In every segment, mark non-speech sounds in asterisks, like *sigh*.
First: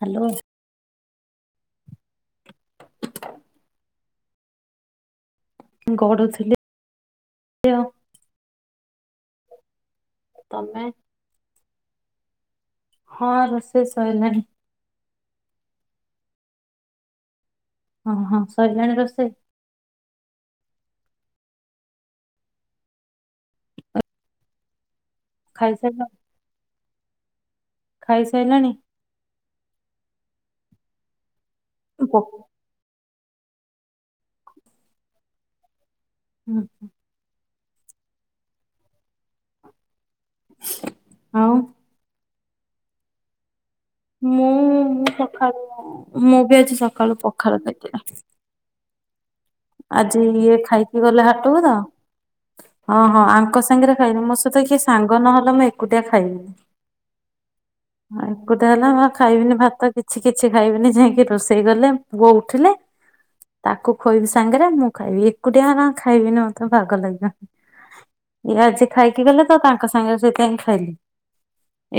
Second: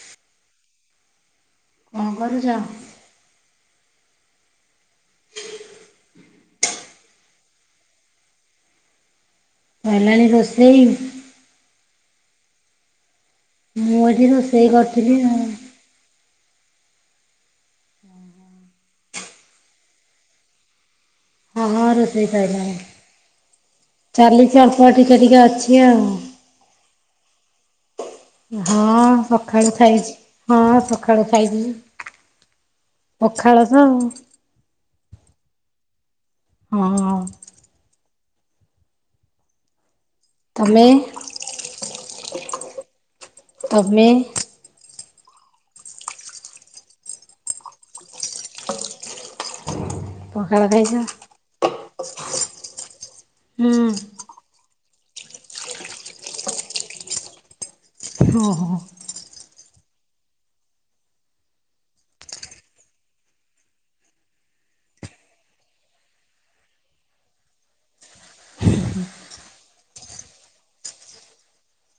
Hello. କଣ କରୁଚ? ଗଡୁଥିଲି ଆଉ ସଇଲାଣି ତମେ ରୋସେଇ? ହଁ ରୋଷେଇ ମୁଁ ଏଠି ସରିଲାଣି ରୋଷେଇ କରିଥିଲି ଆଉ। ଅହଁ ସରିିଲାଣି ରୋଷେଇ ହଁ ହଁ ରୋଷେଇ ସଇଲାଣି। ଚାଲିଚ ଅଳ୍ପ ଟିକେ ଟିକେ ଅଛି ଆଉ। ଖାଇସାରିଲ ଖାଇସାରିଲାଣି ହଁ ସଖାଳୁ ଖାଇଚି ହଁ ସଖାଳୁ ଖାଇଦି ପ- ପଖାଳ ତ ହୁଁ, ହଁ। ତମେ ଆଉ ତମେ ମୁଁ ସକାଳୁ ମୁଁ ବି ଆଜି ସକାଳୁ ପଖର ଦେଇଥିଲି। ଆଜି ଇଏ ପଖାଳ ଖାଇଛ? ଖାଇକି ଗଲେ ହାଟକୁ ତ ହଁ ହଁ ଆଙ୍କ ହୁଁ ସାଙ୍ଗରେ ଖାଇଲିି ମୋ ସହିତ କିଏ ସାଙ୍ଗ ନହେଲେ ମୁଁ ଏକୁଟିଆ ଖାଇବିନି ହଁ ଏକୁଟିଆ ହଁ। ହେଲା ମୁ ଖାଇବିନି ଭାତ ତ କିଛି କିଛି ଖାଇବିନି ଯାଇକି ରୋଷେଇ ଗଲେ ପୁଅ ଉଠିଲେ ତାକୁ ଖୋଇବି ସାଙ୍ଗରେ ମୁଁ ଖାଇବି ଏକୁଟିଆ ହଲା ଖାଇବିନି ମତେ ବାଗ ଲାଗ ଇଏ ଆଜି ଖାଇକି ଗଲେ ତ ତାଙ୍କ ସାଙ୍ଗରେ ସେଇଥିାଇଁ ଖାଇଲି।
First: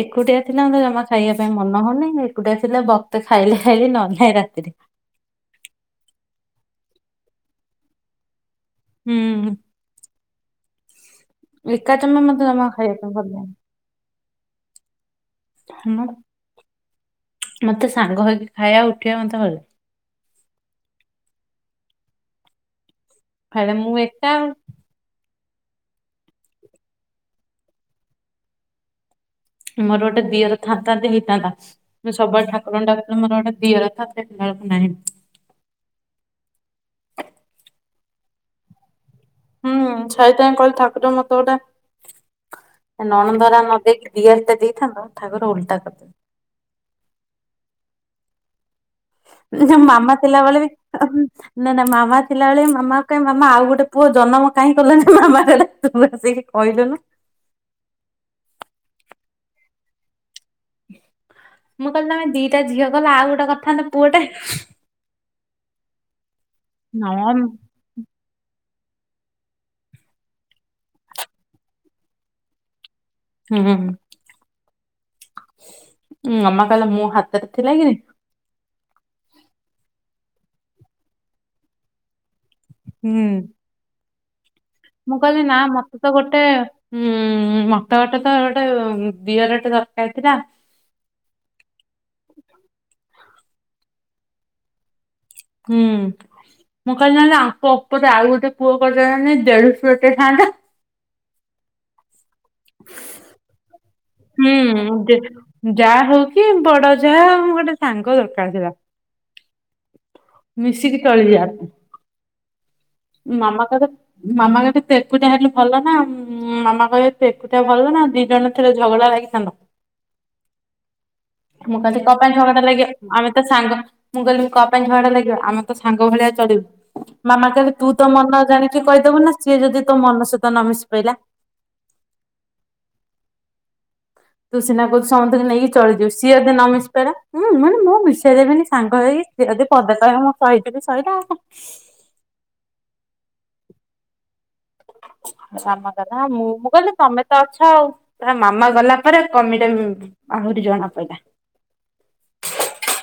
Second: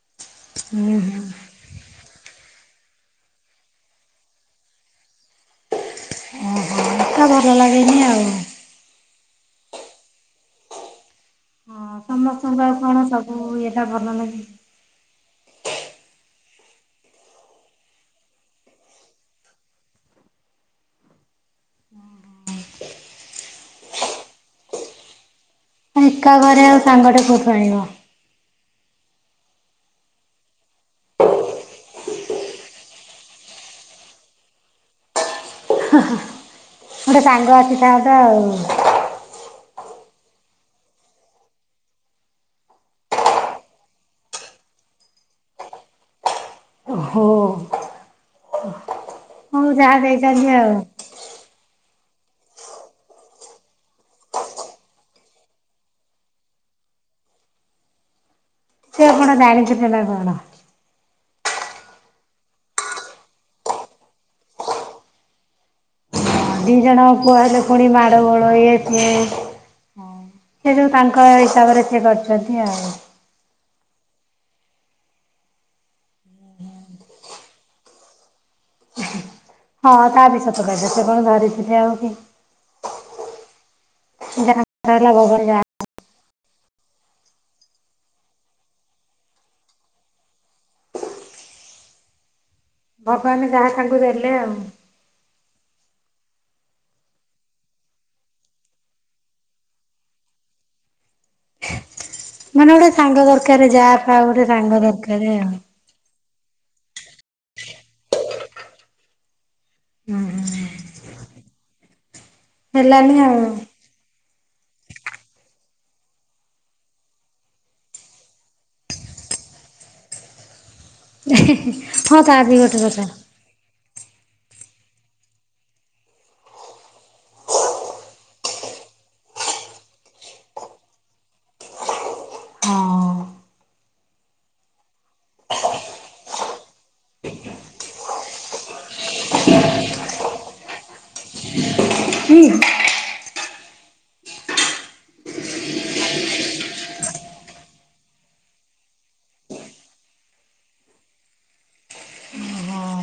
ଏକୁଟିଆ ଥିଲା ହୁଁ ଜମା ଖାଇବା ପାଇଁ ମନ ହଉନି ଏକୁଟିଆ ଥିଲା ଭକ୍ତ ଖାଇଲେ ଖାଇଲି ନ ହେଲେ ନାହିଁ ରା ଓହୋ। ଭଲ ଲାଗେନି ଆଉ। ହୁଁ। ହଁ ଲିକା ଚମ ମତେ ସମସ୍ତଙ୍କୁ ଜମା ଆଉ ଖାଇବା କଣ ପାଇଁ ଭଲ ସବୁ ଏଇଟା ଭଲ ନା କି ହୁଁ। ମତେ ସାଙ୍ଗ ହେଇକି ଖାଇବା ଉଠିବା ମତେ ଭଲ। ଘରେ ମୁ ଏକା ଆଉ। ଏକା ଘରେ ଆଉ ସାଙ୍ଗଟେ କୋଉଠୁ ଆଣିବ? ମୋର ଗୋଟେ ଦିଅର ଥାନ୍ତା ଯଦି ହେଇଥାନ୍ତା। ମୁଁ ସବୁବେଳେ ଠାକୁରଙ୍କୁ ଡାକୁଚି ମୋର ଗୋଟେ ଦିଅର ଥାନ୍ତା। ନାହିଁ, ଗୋଟେ ସାଙ୍ଗ ଆସିଥାନ୍ତା ଆଉ। ହୁଁ ଛାଇଥା କହିଲ ଠାକୁରଙ୍କୁ ମତେ ଗୋଟେ ନଣନ୍ଦରା ନଦେଇକି ଦିଆର ଟେ ଦେଇଥାନ୍ତ ଠାକୁର ଓଲଟା କରିଦେଲେ। ଓହୋ। ହଉ ନାହ୍ ଯାହା ମାମା ଦେଇଛନ୍ତି ଥିଲାବେଳେ ବି ଆଉ ଆ ହୁଁ ନା ନା। ମାମା ଥିଲାବେଳେ ମାମା କୁ ମାମା ଆଉ ଗୋଟେ ପୁଅ ଜନ୍ମ କାହିଁ କଲନି? ମାମା କହିଲେ ତୁ ବସିକି କହିଦେଲୁନି। ସେ ଆଉ କଣ ଜାଣିଛନ୍ତି ନା କଣ? ମୁଁ କହିଲି ତମେ ଦିଟା ଝିଅ କଲ ଆଉ ଗୋଟେ କରିଥାନ୍ତ ପୁଅ ଗୋଟେ ଦିଜଣ ପୁଅ ହେଲେ ପୁଣି ମାଡ ଗୋଳ ଇଏ ସେ ସେ ଯଉ ତାଙ୍କ ହିସାବରେ ସେ କରିଛନ୍ତି ଆଉ। ହୁଁ। ମାମା କହିଲା ମୋ ହାତରେ ଥିଲା କିି? ହଁ ତା ବି ସତ କଥା ସେ କଣ ଧରିଥିଲେ ଆଉ କି ହୁଁ, ଯାହା ହେଲା ମୁଁ କହିଲି ଭଗବାନ ନା ଯାହା ମତେ ତ ଗୋଟେ ଉଁ ଉଁ ମତେ ଗୋଟେ ତ ଗୋଟେ ଦିଅରଟେ ଦରକାର ଥିଲା। ଭଗବାନ ଯାହା ତାଙ୍କୁ ଦେଲେ ଆଉ। ହୁଁ, ମୁଁ କହିଲି ନହେଲେ ଆଙ୍କ ଉପରେ ଆଉ ଗୋଟେ ପୁଅ କରିଦେଲନି ଦେଢଶୁର ଟେ ଥାଆନ୍ତା। ମାନେ ଗୋଟେ ସାଙ୍ଗ ଦରକାର ଯା। ହୁଁ ଯା ହଉ କି ବଡ ଯା ଗୋଟେ ସାଙ୍ଗ ଦରକାର। *inaudible* ମିଶିକି ଚଳିଯା। ହେଲାନି ଆଉ ମାମା କହିବେ ମାମା କେନ୍ତି ତୁ ଏକୁଟିଆ ହେଲୁ - ଭଲ ନା ଉମ ମାମା କହିଲେ ତୁ ଏକୁଟିଆ ଭଲ ନା ଦିଜଣ ଥିଲେ ଝଗଡା ଲାଗିଥାନ୍ତ। ମୁଁ କହିଲି କଁ ହଁ ପାଇଁ ତା ବି ଝଗଡ଼ା ଗୋଟେ ଲାଗିବ କଥା ଆମେ ତ ସାଙ୍ଗ ମୁଁ କହିଲି କଁପାଇଁ ଝଗଡା ଲାଗିବା। ଆମେ ତ ସାଙ୍ଗ ଭଳିଆ ଚଳିବୁ ମାମା କହିଲେ, ତୁ ତ ମନ ଜାଣିକି କହି - ଦେଖୁନ ସିଏ ଯଦି ତୋ ମନ ସହିତ ନ ମିଶି ପାରିଲା? ହଁ ଅଁ ଅ ତୁ ସିନା ବୁଝୁଚୁ ସମନ୍ତିକୁ ନେଇ ଚଳିଯିବୁ, ସିଏ ଯଦି ନ ମିଶି ପାଇଲା ହୁଁ ମାନେ ମୁଁ ମିଶାଇଦେବିନି ସାଙ୍ଗ ହେଇକି? ସେ ଯଦି ପଦେ କହିବ ମୁଁ ସହି ଯିବି ସଇଲା ଆଉ କଣ। ହୁଁ। ମାମା କଥାମୂଁ ମୁଁ କହିଲି ତମେ ତ ଅଛ ଆଉ, ମାମା ଗଲା ପରେ କମିଟା ମିଳୁନି ପୂରି ଜଣା ପଇଲା। ହଁ,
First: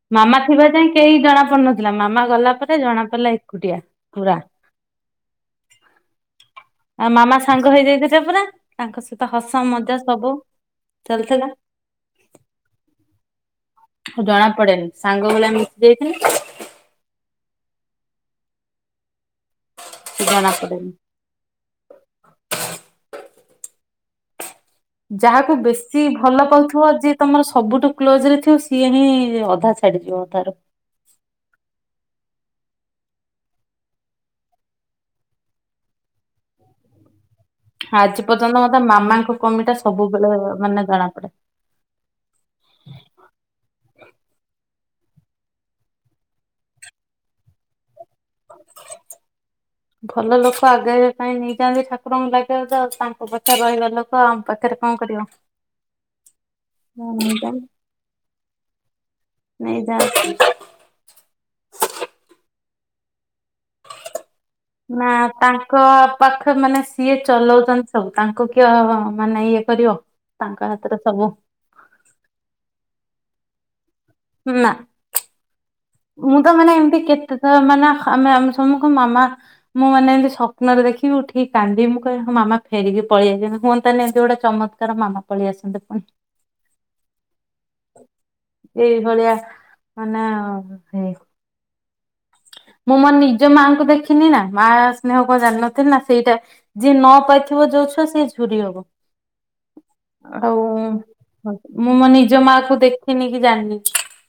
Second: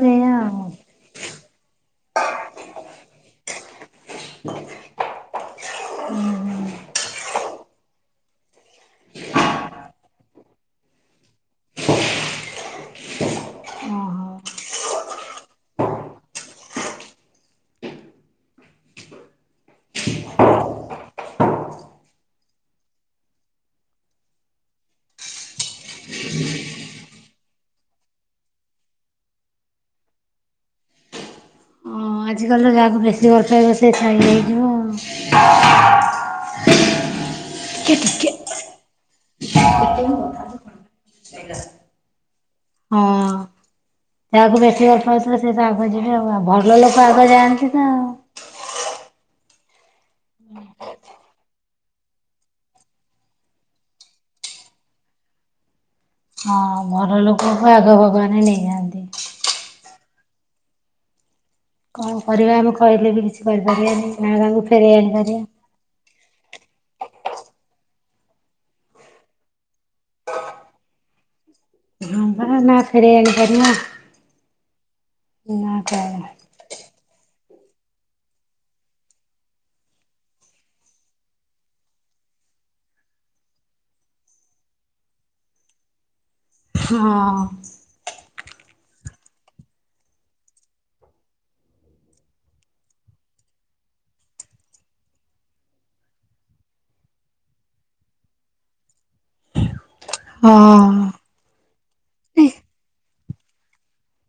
ସେଇଆ ମାମା ଆଉ ଥିବା ଯାଇ କେହି ଜଣା ପଡୁନଥିଲା, ମାମା ଗଲା ପରେ ଜଣା ପଡିଲା ଏକୁଟିଆ ପୁରା। *inaudible* ଆଉ ମାମା ସାଙ୍ଗ ହେଇଯାଇଥିଲେ ପୁରା ତାଙ୍କ ସହିତ ହସ ମଜା ସବୁ ଚାଲିଥିଲା। ଓହୋ ଜଣା ପଡେନି ସାଙ୍ଗ ଭଳିଆ ମିଶିଯାଇଚି। ଜଣାପଡେନି। ଯାହାକୁ ବେଶୀ ଭଲ ପାଉଥିବ ଯିଏ ତମର ସବୁଠୁ କ୍ଲୋଜ ରେ ଥିବ ସିଏ ହିଁ ଅଧା ଛାଡି ଯିବ ତାର। ହଁ ଆଜିକାଲିତ ଯାହାକୁ ବେଶୀ ଭଲ ପାଇବ ସେ ଛାଇ ହେଇଯିବ ଆଉ। ଆଜି ପର୍ଯ୍ୟନ୍ତ ମତେ ମାମାଙ୍କ କମି ଟା ସବୁବେଳେ ମାନେ ଜଣା ପଡେ। ହଁ ଯାହାକୁ ବେଶୀ ଭଲ ପାଉଥିବ ସେ ତ ଆଗୁଆ ଯିବେ ଆଉ ଭଲ ଲୋକ ଆଗ ଯାଆନ୍ତି ତ ଆଉ। ଭଲ ଲୋକ ଆଗେ କାଇଁ ନେଇଯାଆନ୍ତି ଠାକୁରଙ୍କୁ ଲାଗିବା ତାଙ୍କ ପାଖରେ ରହିବା ଲୋକ ଆମ ପାଖରେ କଣ କରିବ। ହଁ ଭଲ ଲୋକକୁ ଆଗ ଭଗବାନେ ନେଇଯାଆନ୍ତି। *unintelligible* କଣ କରିବା ଆମେ କହିଲେ ବି କିଛି କରିପାରିବାନି। ମା ବାପାଙ୍କୁ ଫେରେଇ ଆଣିପାରିବା। ପାଖର ମାନେ ସିଏ ଚଲଉଚନ୍ତି ସବୁ। ତାଙ୍କୁ କିଏ ଅ, ମାନେ ଇଏ କରିବ। ତାଙ୍କ ହାତରେ ସବୁ। ହଁ ପରା ନା ଫେରେଇ‌ଆଣି ପାରିବା। ନା ମୁଁ ତ ମାନେ ଏମିତି କେତେ ତ ମାନେ ଆମେ ଆମେ ସମୁଙ୍କୁ ମାମା ମୁଁ ମାନେ ଏମିତି ସ୍ୱପ୍ନରେ ଦେଖିବି ଉଠିକି କାନ୍ଦିମି ମୁଁ କହେ ହଁ ମା ମାମା ଫେରିକି ପଳେଇଆସନ୍ତି ହୁଅନ୍ତାନି ଏମତି ଗୋଟେ ଚମତ୍କାର ମାମା ପଳେଇଆସନ୍ତେ ପୁଣି। ହଁ। ଏଇଭଳିଆ ମାନେ ହେଇ *unintelligible* ମୁଁ ମୋ ନିଜ ମାଙ୍କୁ ଦେଖିନି ନା। ମା ସ୍ନେହ କଣ ଜାଣିନଥିନି ନା। ସେଇଟା ଯିଏ ନ ପାଇଥିବ ଯୋଉ ଯୋଉ ଛୁଆ ସେ ଝୁୁରି ହବ। ଆଉ ହଁ। ହଁ ମୁଁ ମୋ ନିଜ ମା କୁ ଦେ ଖୀନି କି ଜାଣିନି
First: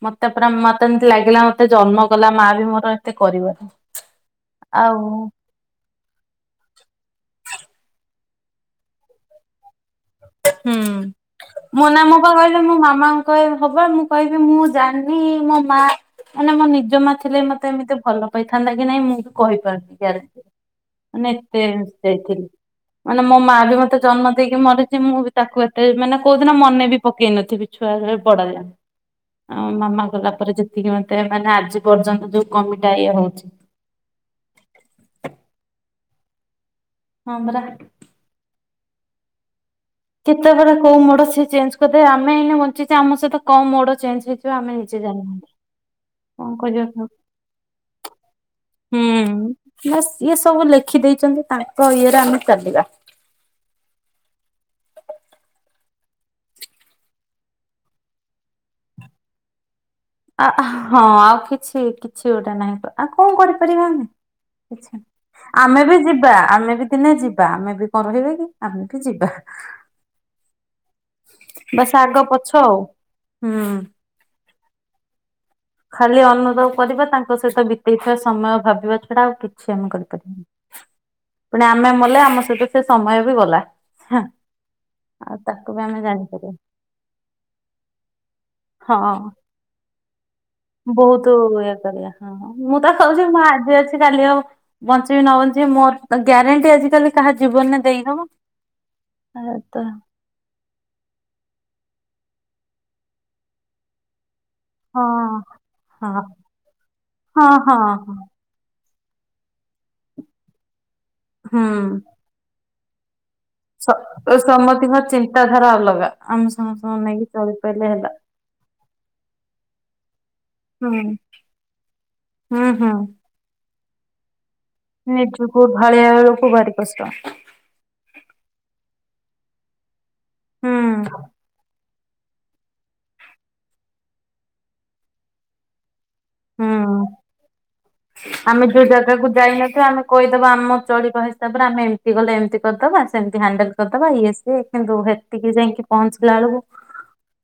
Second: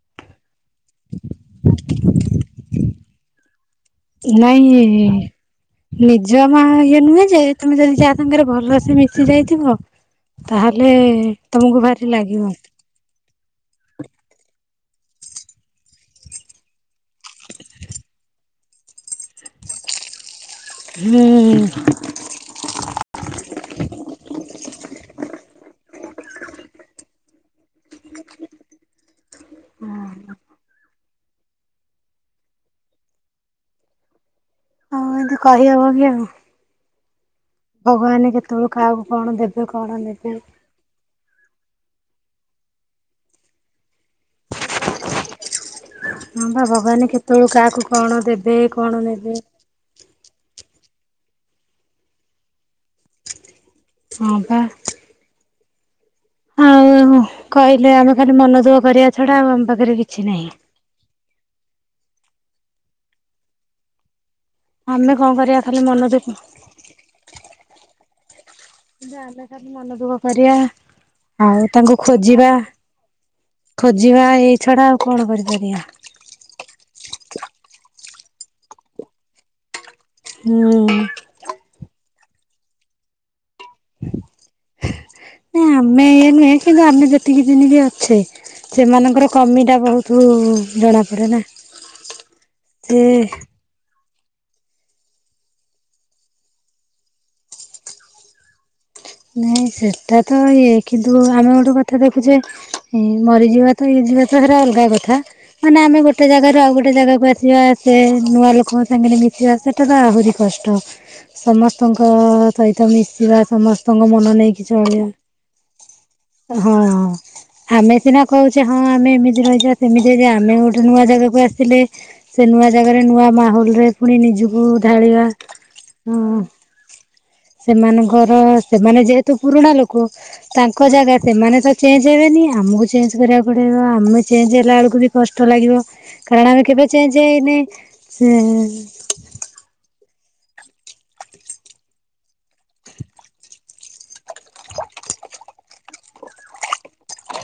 ମୋତେ ପୁରା ମୋତେ ଏମିତି ଲାଗିଲା ମୋତେ ଜନ୍ମ କଲା ମା ବି ମ ନାହିଁ ଆଉ ନିଜ ମା ହେନେ ଯେ ତୋମେ ଯଦି ଯାହା ସାଙ୍ଗରେ ଭଲସେ ମିଶି ଯାଇଥିବ ହୁଁ, ତାହେଲେ ତମକୁ ମୁଁ ନା ଭାରି ମୁଁ ପା ଲାଗିବ। କହିଲି ମୋ ମାମାଙ୍କୁ କହିବେ ହବା ମୁଁ କହିବି ମୁଁ ଜାଣିନି ମୋ ମା ମାନେ ମୋ ନିଜ ମା ଥିଲେ ମୋତେ ଏମିତି ଭଲ ପାଇ ଥାନ୍ତା କି ନାଇଁ ମୁଁ ବି କହିପାରୁନି ଗ୍ୟାରେଣ୍ଟି ମାନେ ଏତେ ହୁଁ ପାଇଥିଲି ମାନେ ମୋ ମା ବି ମୋତେ ଜନ୍ମ ଦେଇକି ମରି ମୁଁ ବି ତାକୁ ଏତେ ମାନେ କୋଉ ଦିନ ମନେ ବି ପକେଇ ନଥିବି। ଛୁଆବେଳେ ବଡ ଯା ଆଉ ମାମା ଗଲା ପରେ ଯେତିକି ମୋତ ତେ ମାନେ ଆଜି ପର୍ଯ୍ୟନ୍ତ ଯୋଉ କମିଟା ଇଏ ହଉଛି। ହଁ ଏମତି କହି ହବକି ଆଉ। ହଁ ପରା ଭଗବାନ କେତେବେଳୁ କାହାକୁ କଣ ଦେବ କେତେବେଳେ କୋଉ ମୋଡ ସେ ଚେଞ୍ଜ କରିଦେବେ। ଆମେ ଏଇନେ ବଞ୍ଚିଚେ‌, ଆମ ସହିତ କଣ ମୋଡ ଚେଞ୍ଜ ହେଇଯିବ ଆମେ ନିଜେ ଜାଣିନାହାନ୍ତି। ହଁ କଣ ପା କରିବା ଆଉ ଭଗବାନ କେତେବେଳୁ କାହାକୁ କଣ ଦେବେ କଣ ନେବେ। ହୁଁ। ବାସ୍ ଇଏ ସବୁ ଲେଖି ଦେଇଚନ୍ତି ତାଙ୍କ ଇଏରେ ଆମେ ଚାଲିବା। ହଁ ପା। ଆଉ କହିଲେ ଆମେ ଖାଲି ମନ ଦୁଃଖ କରିବା ଛଡା ଆଉ ଆମ ପାଖରେ କି ଆ, ହଁ ଆଉ କିଛି କିଛି ଗୋଟେ ନାହିଁ। ତ ଆଉ କଣ କରିପାରିବା ଆମେ। କିଛି ଆମେ କଣ କରିବା ଖାଲି ଆମେ ବି ମନ ଦୁଃଖ ଯିବା ଆମେ ବି ଦିନେ ଯିବା ଆମେ ବି କଣ ରହିବା କି। ଆମେ ବି ଯିବା। ଯାହେଲେ ଖାଲି ମନ ଦୁଃଖ କରିବା। ଆଉ ବାସ୍ ତାଙ୍କୁ ଆଗ ପଛ ଖୋଜିବା, ଆଉ। ଖୋଜିବା ଏଇ ଛଡା ଆଉ କଣ କରିବ। ଖାଲି ଅନୁଭବ କରିବା ତାଙ୍କ ସହିତ ବିତେଇଥିବା ସମୟ ଭାବିବା ଛଡା ଆଉ କିଛି ଆମେ କରି *unintelligible* ହୁଁ ପୁଣି ଆମେ ମଲେ ଆମ ସହିତ ସେ ସମୟ ବି ଗଲା। ଆଉ ନା ତାକୁ ବି ଆମେ ଇଏ ଜାଣିପାରିବା ନୁହେଁ କିନ୍ତୁ ଆମେ ଯେତିକି ଦିନି ଯା ଅଛେ ସେମାନଙ୍କର ହଁ କମିଟା ବହୁଥୁ ବହୁତ ଇଏ କରିବା ହଁ ମୁଁ ତ କହୁଚି ସେ ମୁଁ ଆଜି ଅଛ କାଲି ଆଉ ବଞ୍ଚିବି ନ ବଞ୍ଚିବି ମୋର ଗ୍ୟାରେଣ୍ଟି ଆଜିିକାଲି କାହା ଜୀବନରେ ଦେଇହବ। ହ ନାଇଁ ସେଟା ତ ଇଏ କିନ୍ତୁ ଆମେ ଗୋ ତ କଥା ଦେଖୁଛେ ଏ, ମରିଯିବା ତ ଇଏ ଝିଅ ସେଉରା ଅଲଗା ହଁ କଥ, ମାନେ ଆମେ ହଁ ଗୋଟେ ଜାଗାରୁ ଆଉ ଗୋଟେ ଜାଗାକୁ ହଁ ଆସିବା। ହଁ ସେ ହଁ ନୂଆ ଲୋକ ସାଙ୍ଗରେ ମିଶିବା ସେଟା ତ ଆହୁରି କଷ୍ଟ। ହୁଁ। ସମସ୍ତଙ୍କ ସହିତ ମିଶିବା, ସମ ସ୍ତଙ୍କ ମନ ନେଇକି ସମସ୍ତଙ୍କ ଚଳିବ, ଚିନ୍ତାଧାରା ଅଲଗା ଆମେ ଏ ହଁ ସମସ୍ତଙ୍କୁ ନେଇକି ଚଳିପାରିଲେ ଆମେ ହେଲା। ସିନା କହୁଚେ ହଁ ହଁ ଆମେ ଏମିତି ରହିଯିବା। ସେମିତି ଏରିଆ, ଆମେ ଗୋଟେ ହୁଁ ନୂଆ ଜାଗାକୁ ଆସିଲେ। ସେ ନୂଆ ହୁଁ ହୁଁ। ଜାଗାରେ ନୂଆ ମାହୋଲ ରେ ପୁଣି ନିଜ କୁ ଢାଳିବା ନିଜକୁ ଢାଳିଆ ଅ ବେଳକୁ ଭାରି କଷ୍ଟ ସେମାନଙ୍କର ମାନେ ଯେହେତୁ ପୁରୁଣା ଲୋକ ହୁଁ ତାଙ୍କ ଜାଗା ସେ ମାନେ ତ ଚେଞ୍ଜ ହେବେନି ଆମକୁ ଚେଞ୍ଜ କରିବାକୁ ପଡିବ। ଆମେ ଚେଞ୍ଜ ହେଲା ବେଳକୁ ବି କଷ୍ଟ ଲାଗିବ। କାରଣ ଆମେ କେବେ ହୁଁ। ଚେଞ୍ଜ ହେଇନି ସେ ତ ଆମ ଚଳିବା ହିସାବରେ ଆମେ ଏମିତି ଗଲେ ଏମିତି କରିଦବା ସେମିତି ହ୍ୟାଣ୍ଡଲ କରିଦବା ଇଏ ସେ କିନ୍ତୁ ହେତିକି ଯାଇକି ପହଞ୍ଚିଲା ବେଳକୁ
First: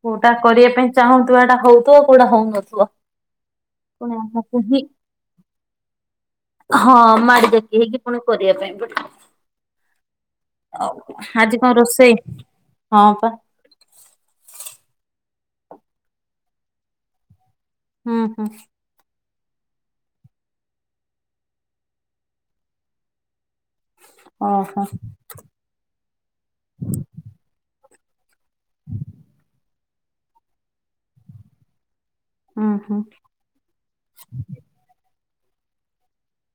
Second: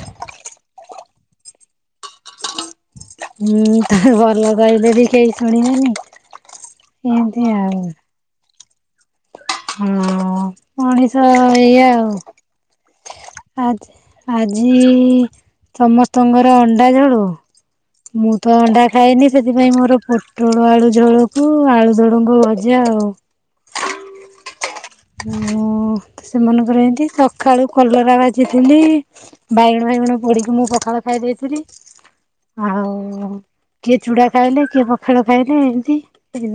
କୋଉଟା କରିବା ପାଇଁ ଚାହୁଁଥିବା ଏଟା ହଉଥିବ କୋଉଟା ହଉନଥିବ। ହୁଁ ତମେ ପୁଣି ଭଲ ଆମକୁ ହିଁ କହିଲେ ବି କେହି ଶୁଣିବେନି। ହଁ ଏମିତି ମାଡି ଆଉ ଦେଖି ହେଇକି ପୁଣି କରିବା ପାଇଁ ପଡ଼ିବ। ହଁ ମଣିଶ ଆଜି କଣ ଏୟା ରୋଷେଇ? ଆଉ। ହଁ ପା ଆଜି ଆଜି ସମସ୍ତଙ୍କର ଅଣ୍ଡା ଝଳୁ ହୁଁ ମୁଁ ହୁଁ ତ ଅଣ୍ଡା ଖାଇନି। ସେଥିପାଇଁ ମୋର ପୋଟଳ ଆଳୁ ଝୋଳକୁ ଆଳୁ ଝୁଡୁଙ୍ଗ ଭଜା ଆଉ। ଓହୋ। ଓ ସେମାନଙ୍କର ଏମିତି ସକାଳୁ କଲରା ବାଜିଥିଲି ବାଇଗ ବାଇଗୁଣ ପୋଡିକି ମୁଁ ପଖାଳ ଖାଇ ଦେଇଥିଲି। ହୁଁ ହୁଁ ଆଉ କିଏ ଚୁଡା ଖାଇଲେ କିଏ ପଖେଳ ଖାଇଲେ ଏମତି।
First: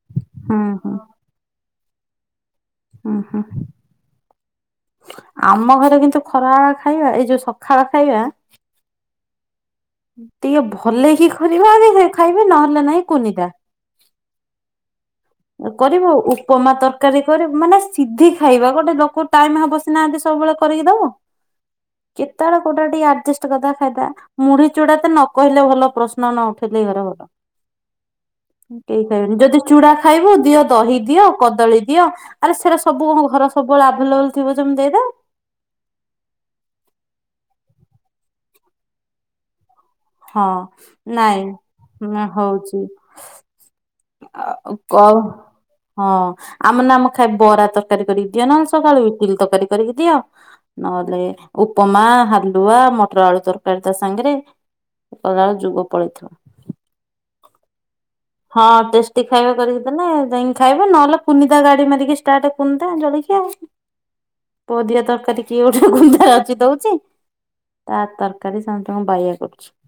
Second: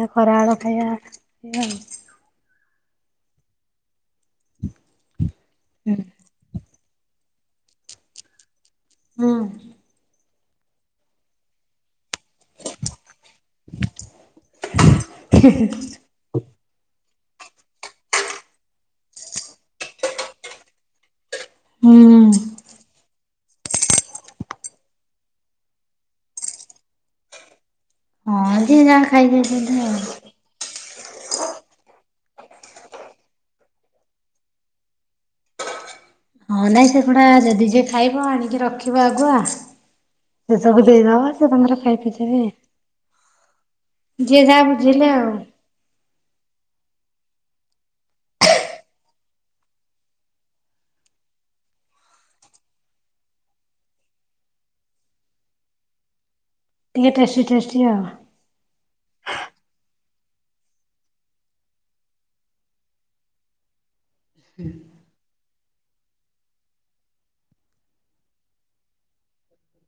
ନା ଖରା ବେଳ ହୁଁ ଖାଇବା ହୁଁ। ଏ ଆଉ। ହୁଁ ହୁଁ ଆମ ଘରେ କିନ୍ତୁ ଖରା ଏଳ ଖା ଖାଇବା ଏଇ ଯୋଉ ସଖାଳ ଖାଇବା ହୁଁ। ଟିକେ ଭଲ କି କରିବ ଆ ଖାଇବି ନହେଲେ ନାହିଁ କୁନିଦା କରିବ ଉପମା ତରକାରୀ କର ମାନେ ସିଧି ଖାଇବା ଗୋଟେ ଲୋକ କଉ ଟାଇମ ହବ ସିନାହାନ୍ତି ସବୁବେଳେ କରିକି ଦବ? ହୁଁ କେତେବେଳେ କୋଉଟା ଟିକେ ଆଡଜଷ୍ଟ କରିଦବା ଖାଇଦବା ମୁଢି ଚୁଡା ତ ନ କହିଲେ ଭଲ ପ୍ରଶ୍ନ ନ ଉଠେଇଲେ ଘରେ ଭଲ। ହଁ ଯିଏ ଯାହା କେହି ଖାଇବେନି ଯଦି ଖାଇଦେଇଛନ୍ତି ଚୁଡା ଆଉ। ଖାଇବୁ ଦିଅ ଦହି ଦିଅ କଦଳୀ ଦିଅ ଆରେ ସେଟା ସବୁ ଘର ସବୁବେଳେ ଆଭେଲେବଲ ଥିବ ଯେମତି ଦେଇଦ ହଁ ନାଇଁ ସେଗୁଡା ଯଦି ଯିଏ ଖାଇବ ଆଣିକି ରଖିବ ଆଗୁଆ। ହଁ ସେ ସବୁ ଦେଇଦବା ନାଇଁ। ସେ ତାଙ୍କର ଖାଇ ପିଇ ନା ଦେବେ। ହଉଛି ଯିଏ ଯାହା କ ବୁଝିଲେ ଆଉ ହଁ ଆମ ନାମ ଖାଇଏ ବରା। ତରକାର କରିକି ଦିଅ ନହଲେ ସକାଳୁ ଇଟିଲି ତରକାରି କରିକି ଦିଅ ନହେଲେ ଉପମା ହାଲୁଆ ଆ ମଟର ଆଳୁ ତରକାରୀ ତା ସାଙ୍ଗରେ କଳା ଏଳକୁ ଯୁଗ ପଳେଇଥିବ। ଟିକେ ଟେଷ୍ଟି ଟେଷ୍ଟି ଆଉ ହଁ ଟେଷ୍ଟି ଖାଇବା କରିକି ଦେଲେ ଯାଇ ଖାଇବେ ନହେଲେ କୁନିଦା ଗାଡି ମାରିକି କୁନିଦା ଆ ପୁଅ ଦି ଟା ତରକାରୀ କୀଏ ଗୋଟେ ଗୁନ୍ଦ୍ରା ରଚି ଦଉଛି ତା ତରକାରୀ ସମସ୍ତଙ୍କୁ ବାଈଆ କରୁଚି। *inaudible*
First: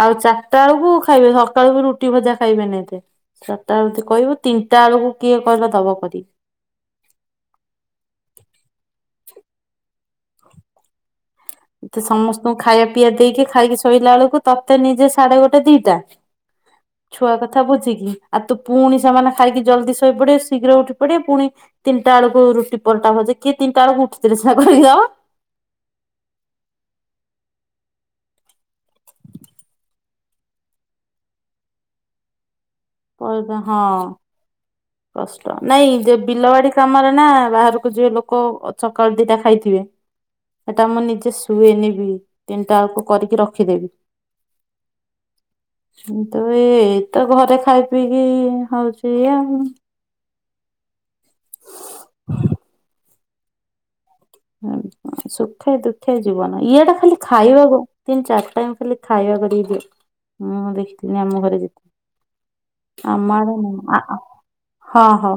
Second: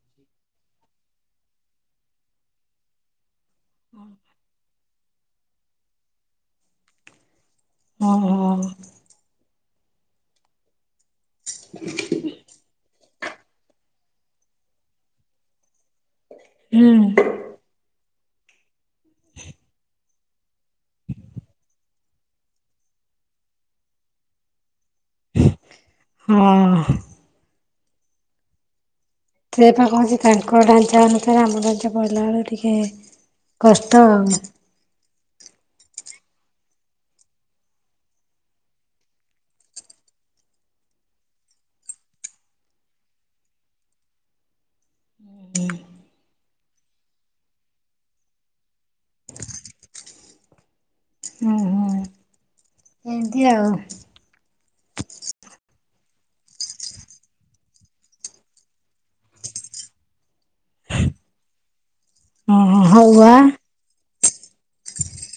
ଆଉ ଚାରିଟା ବେଳକୁ ଖାଇବେ ସକାଳବି ରୁଟି ଭଜା ଖାଇବେନି ଏତେ। ଟା ଏମିତି କହିବୁ ତିନିଟା ବେଳକୁ କିଏ କହିଲା ଦବ କରିକି? ହ ହ। ତ ସମସ୍ତଙ୍କୁ ଖାଇବା ପିଇଆ ଦେଇକି ଖାଇକି ଶୋଇଲା ବେଳକୁ ତତେ ନିଜେ ସାଢେ ଗୋଟେ ଦିଟା। ଛୁଆ ହୁଁ। କଥା ବୁଝିକି ଆଉ ତୁ ପୁଣି ସେମାନେ ଖାଇକି ଜଲଦି ଶୋଇ ପଡେ ଶୀଘ୍ର ଉଠି ପଡେ ପୁଣି ତିନିଟା ବେଳକୁ ରୁଟି ପରଟା ଭଜା କିଏ ତିନିଟା ବେଳକୁ ଉଠିଥିଲେ ସିନା କରିବ ହଁ। ସେପା କହୁଚି ତାଙ୍କ ଡାଞ୍ଚା ଅନୁସାରେ ଆମ ଡାଞ୍ଚା ପହିଲା ବେଳେ ଟିକେ ହଁ କଷ୍ଟ ଆଉ କଷ୍ଟ ନାଇଁ ଯ ବିଲବାଡି କାମରେ ନା ବାହାରକୁ ଯିବେ ଲୋକ ସକାଳୁ ଦିଟା ଖାଇଥିବେ। ସେଟା ମୁଁ ନିଜେ ଶୁଏନିବି ତିନିଟା ବଳକୁ କରିକି ରଖିଦେବି। କିନ୍ତୁ ଏଇତ ଘରେ ଖାଇ ପିଇକି ହଉଚି ଇଏ ଆଉ। ହୁଁ ହୁଁ। ଏମିତି ଆଉ। ସୁଖେ ଦୁଃଖେ ଜୀବନ ଇଆଡ଼େ ଖାଲି ଖାଇବାକୁ ତିନି ଚାରି ଟାଇମ ଖାଲି ଖାଇବା ତା କରିକି ଦେ ମୁଁ ଦେଖିଲି ଆମ ହଁ ହଉ ଆ ଆଡ଼େ ନାହିଁ ଆ-ଆ ହଁ ହଁ।